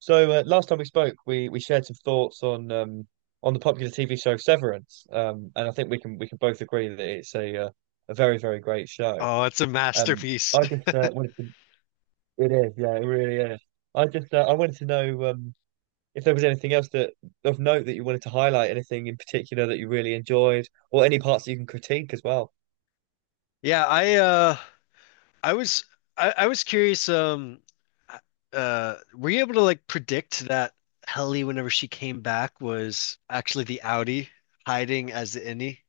Last time we spoke, we shared some thoughts on the popular TV show Severance, and I think we can both agree that it's a very great show. Oh, it's a masterpiece. I just wanted to. It is, yeah, it really is. I wanted to know if there was anything else that of note that you wanted to highlight, anything in particular that you really enjoyed, or any parts that you can critique as well. Yeah, I was I was curious, were you able to like predict that Helly whenever she came back was actually the Audi hiding as the innie?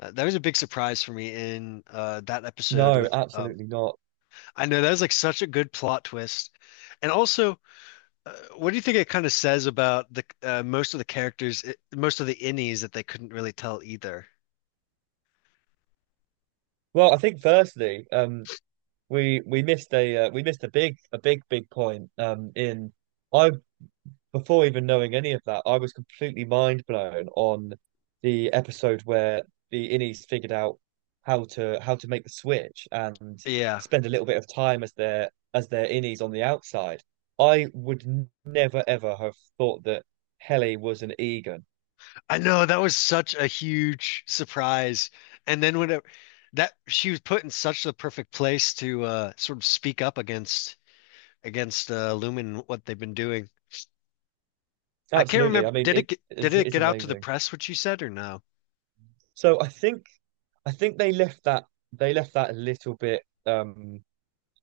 That was a big surprise for me in that episode No, with. Absolutely not. I know that was like such a good plot twist. And also, what do you think it kind of says about the most of the characters, most of the innies that they couldn't really tell either? Well, I think firstly, we missed a we missed a big point in. I Before even knowing any of that, I was completely mind blown on the episode where the Innies figured out how to make the switch and Yeah. spend a little bit of time as their Innies on the outside. I would never ever have thought that Helly was an Egan. I know that was such a huge surprise. And then when that she was put in such the perfect place to sort of speak up against Lumen and what they've been doing. I can't Absolutely. remember, I mean, did it get, did it it's get out to the amazing. press what she said or no? So I think they left that a little bit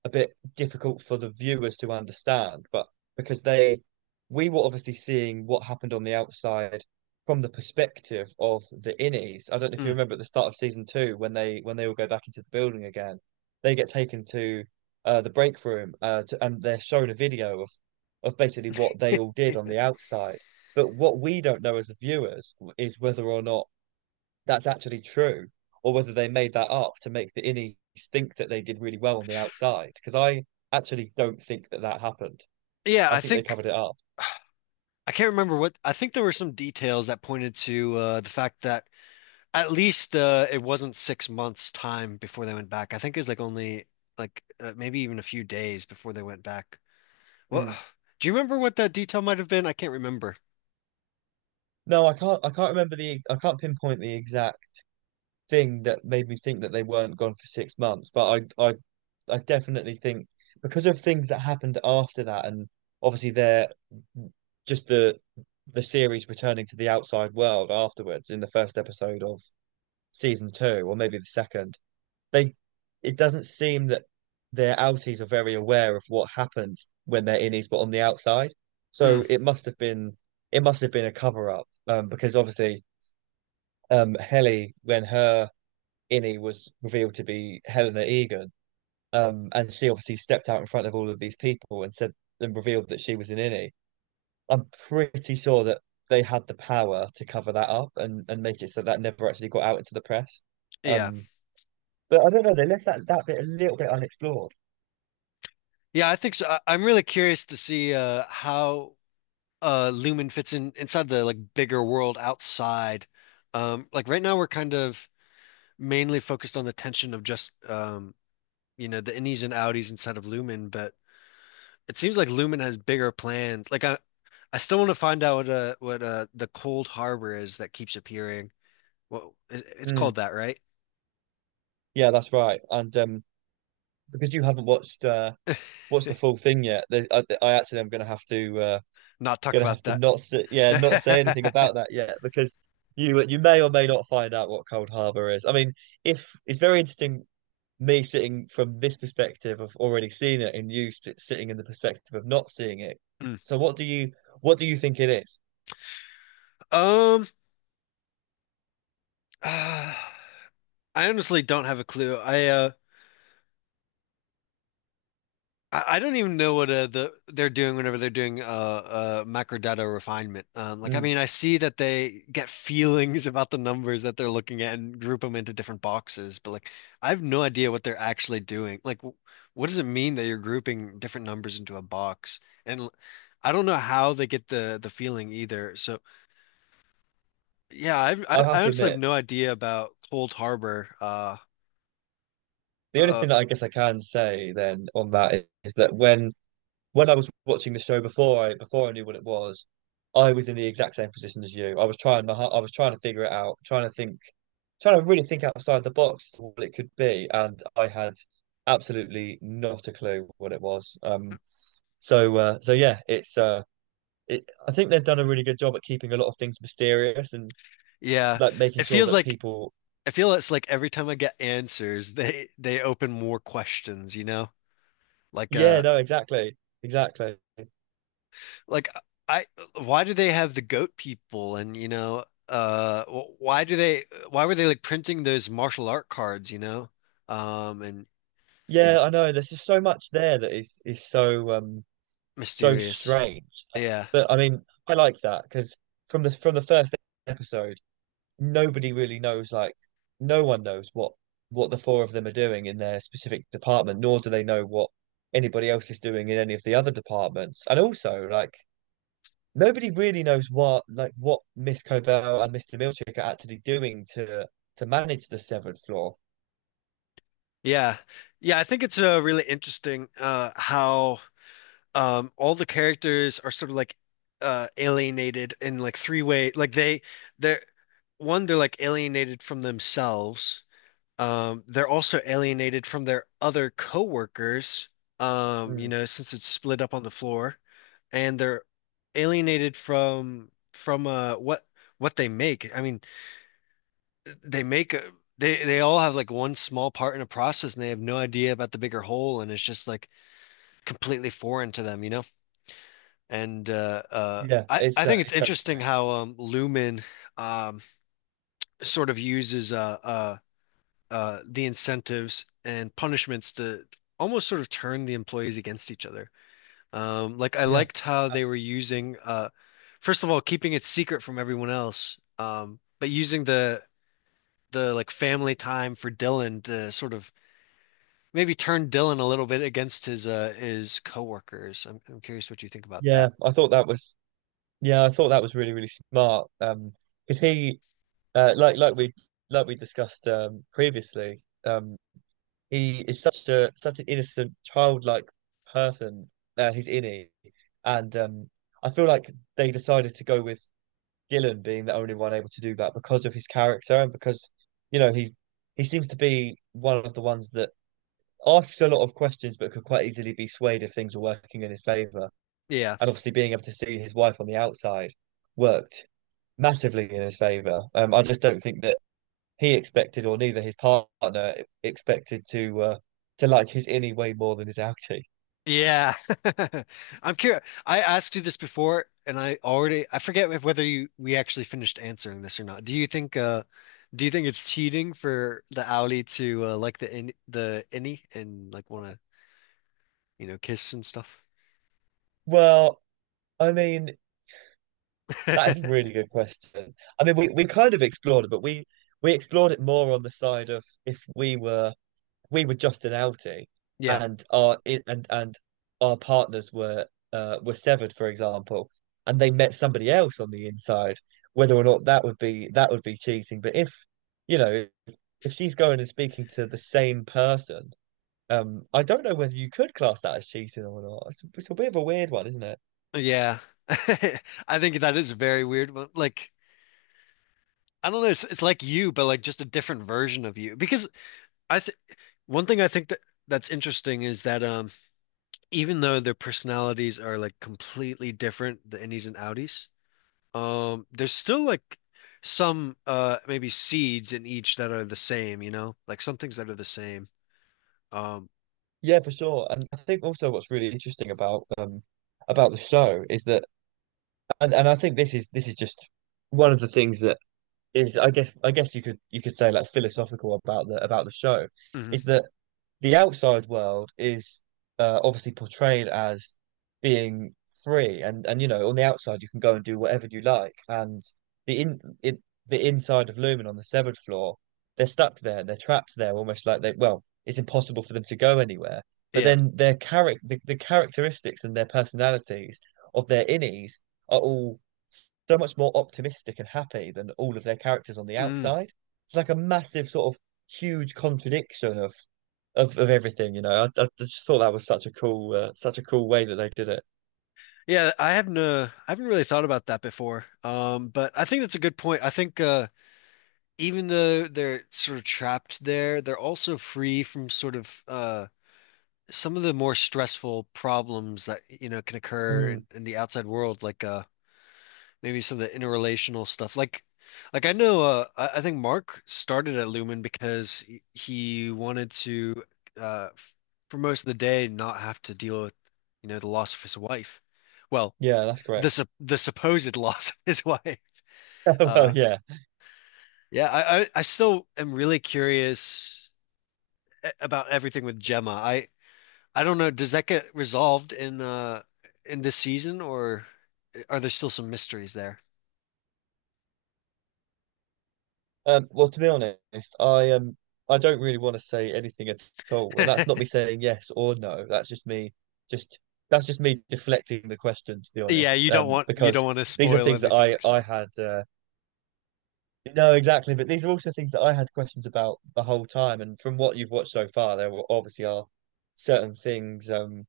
a bit difficult for the viewers to understand, but because they we were obviously seeing what happened on the outside from the perspective of the innies. I don't know if you Mm. remember at the start of season two when they all go back into the building again, they get taken to the break room and they're shown a video of basically what they all did on the outside. But what we don't know as the viewers is whether or not that's actually true, or whether they made that up to make the innies think that they did really well on the outside. Because I actually don't think that that happened. Yeah, I I think they think covered it up. I can't remember what I think there were some details that pointed to the fact that at least it wasn't 6 months time before they went back. I think it was like only like maybe even a few days before they went back. Well, Mm. do you remember what that detail might have been? I can't remember. No, I can't. I can't remember the. I can't pinpoint the exact thing that made me think that they weren't gone for 6 months. But I definitely think because of things that happened after that, and obviously they're just the series returning to the outside world afterwards in the first episode of season two, or maybe the second. They It doesn't seem that their outies are very aware of what happens when they're innies but on the outside. Mm, So it must have been it must have been a cover up, because obviously Heli when her innie was revealed to be Helena Egan, and she obviously stepped out in front of all of these people and said and revealed that she was an innie. I'm pretty sure that they had the power to cover that up and make it so that never actually got out into the press. yeah. Um, but I don't know, they left that bit a little bit unexplored. Yeah, I think so. I'm really curious to see how Lumen fits in inside the like bigger world outside. Like right now we're kind of mainly focused on the tension of just the innies and outies inside of Lumen, but it seems like Lumen has bigger plans. Like I still want to find out what the Cold Harbor is that keeps appearing. Well, it's Mm, called that, right? yeah, that's right. And because you haven't watched the full thing yet, I actually am going to have to Not talk going to about have to not say, yeah not say anything that. about that yet because you may or may not find out what Cold Harbor is. I mean, if it's very interesting me sitting from this perspective of already seeing it and you sitting in the perspective of not seeing it. So what do you think it is? Um, uh, I honestly don't have a clue. I don't even know what they're doing whenever they're doing macrodata refinement. Like I Mm, mean, I see that they get feelings about the numbers that they're looking at and group them into different boxes, but like I have no idea what they're actually doing. Like, what does it mean that you're grouping different numbers into a box? And I don't know how they get the feeling either. So yeah, I've, I I have I to honestly have admit, no idea about Cold Harbor. The only uh. thing that I guess I can say then on that is that when I was watching the show before I knew what it was, I was in the exact same position as you. I was trying my I was trying to figure it out, trying to think, trying to really think outside the box what it could be, and I had absolutely not a clue what it was. So yeah, I think they've done a really good job at keeping a lot of things mysterious and Yeah. like making It sure feels that like people, I feel it's like every time I get answers, they open more questions, you know? Like yeah, uh no, exactly, exactly. Yeah. like I why do they have the goat people? And why were they like printing those martial art cards, you know? And Yeah, I know. There's just so much there that is so so mysterious. strange. Yeah. But I mean, I like that because from the first episode, nobody really knows like no one knows what the four of them are doing in their specific department, nor do they know what anybody else is doing in any of the other departments. And also, like nobody really knows what like what Miss Cobell and Mr. Milchick are actually doing to manage the severed floor. Yeah. Yeah, I think it's really interesting how all the characters are sort of like alienated in like three way, like they're one, they're like alienated from themselves, they're also alienated from their other coworkers, Mm. Since it's split up on the floor, and they're alienated from what they make. I mean, they make a, they all have like one small part in a process and they have no idea about the bigger whole, and it's just like completely foreign to them. And uh, uh, Yeah, I I think it's it's very interesting strange. how Lumen um, sort of uses the incentives and punishments to almost sort of turn the employees against each other. Like I Yeah, liked how they abs- were using first of all keeping it secret from everyone else, but using the like family time for Dylan to sort of maybe turn Dylan a little bit against his coworkers. I'm curious what you think about yeah. that. I thought that was yeah, I thought that was really smart. Because he like like we discussed, he is such a such an innocent, childlike person. He's innie, and I feel like they decided to go with Gillen being the only one able to do that because of his character and because you know he's he seems to be one of the ones that asks a lot of questions but could quite easily be swayed if things are working in his favor. Yeah. And obviously, being able to see his wife on the outside worked massively in his favor. I just don't think that he expected, or neither his partner expected to like his innie way more than his outie? Yeah. I'm curious. I asked you this before and I forget if whether you we actually finished answering this or not. Do you think it's cheating for the Auli to like the innie and like want to kiss and stuff? Well, I mean, that is a really good question. I mean, we kind of explored it, but we explored it more on the side of if we were just an outie Yeah. and our I- and our partners were severed, for example, and they met somebody else on the inside, whether or not that would be cheating. But if you know if she's going and speaking to the same person. I don't know whether you could class that as cheating or not. It's a bit of a weird one, isn't it? Yeah. I think that is very weird. But like I don't know, it's like you but like just a different version of you, because I th one thing I think that that's interesting is that even though their personalities are like completely different, the innies and outies, there's still like some maybe seeds in each that are the same, you know? Like some things that are the same. Um, Yeah, for sure. And I think also what's really interesting about the show is that, and I think this is just one of the things that is, I guess you could say like philosophical about the show, mhm. is that the outside world is obviously portrayed as being free and you know on the outside you can go and do whatever you like and the in it, the inside of Lumen on the severed floor, they're stuck there, they're trapped there, almost like they, well it's impossible for them to go anywhere, but Yeah. then their character, the characteristics and their personalities of their innies are all so much more optimistic and happy than all of their characters on the Mm. outside. It's like a massive sort of huge contradiction of everything. You know, I just thought that was such a cool way that they did it. Yeah, I haven't really thought about that before. But I think that's a good point. I think even though they're sort of trapped there, they're also free from sort of some of the more stressful problems that can occur in, Mm, in the outside world, like maybe some of the interrelational stuff. Like, I know, I think Mark started at Lumen because he wanted to, uh, f- for most of the day, not have to deal with, the loss of his wife. Well, yeah, that's the correct. sup- the supposed loss of his wife. Well, Uh, yeah. yeah, I still am really curious about everything with Gemma. I don't know. Does that get resolved in this season, or are there still some mysteries there? Well, to be honest, I um, I don't really want to say anything at all, and that's not me saying yes or no. Just that's just me deflecting the question, to be Yeah, honest. you don't want you don't Because want to these are spoil things that anything. I So, had. No, exactly, but these are also things that I had questions about the whole time, and from what you've watched so far, obviously are certain things.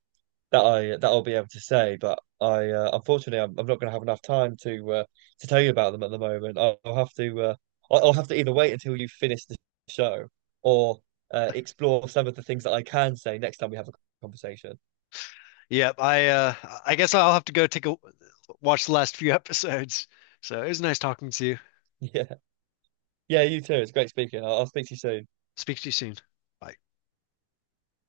That I'll be able to say, but I unfortunately I'm not going to have enough time to tell you about them at the moment. I'll have to I'll have to either wait until you finish the show or explore some of the things that I can say next time we have a conversation. yeah, I guess I'll have to go take a watch the last few episodes. So, it was nice talking to you. Yeah, yeah, you too. It's great speaking. I'll speak to you soon. Speak to you soon. Bye.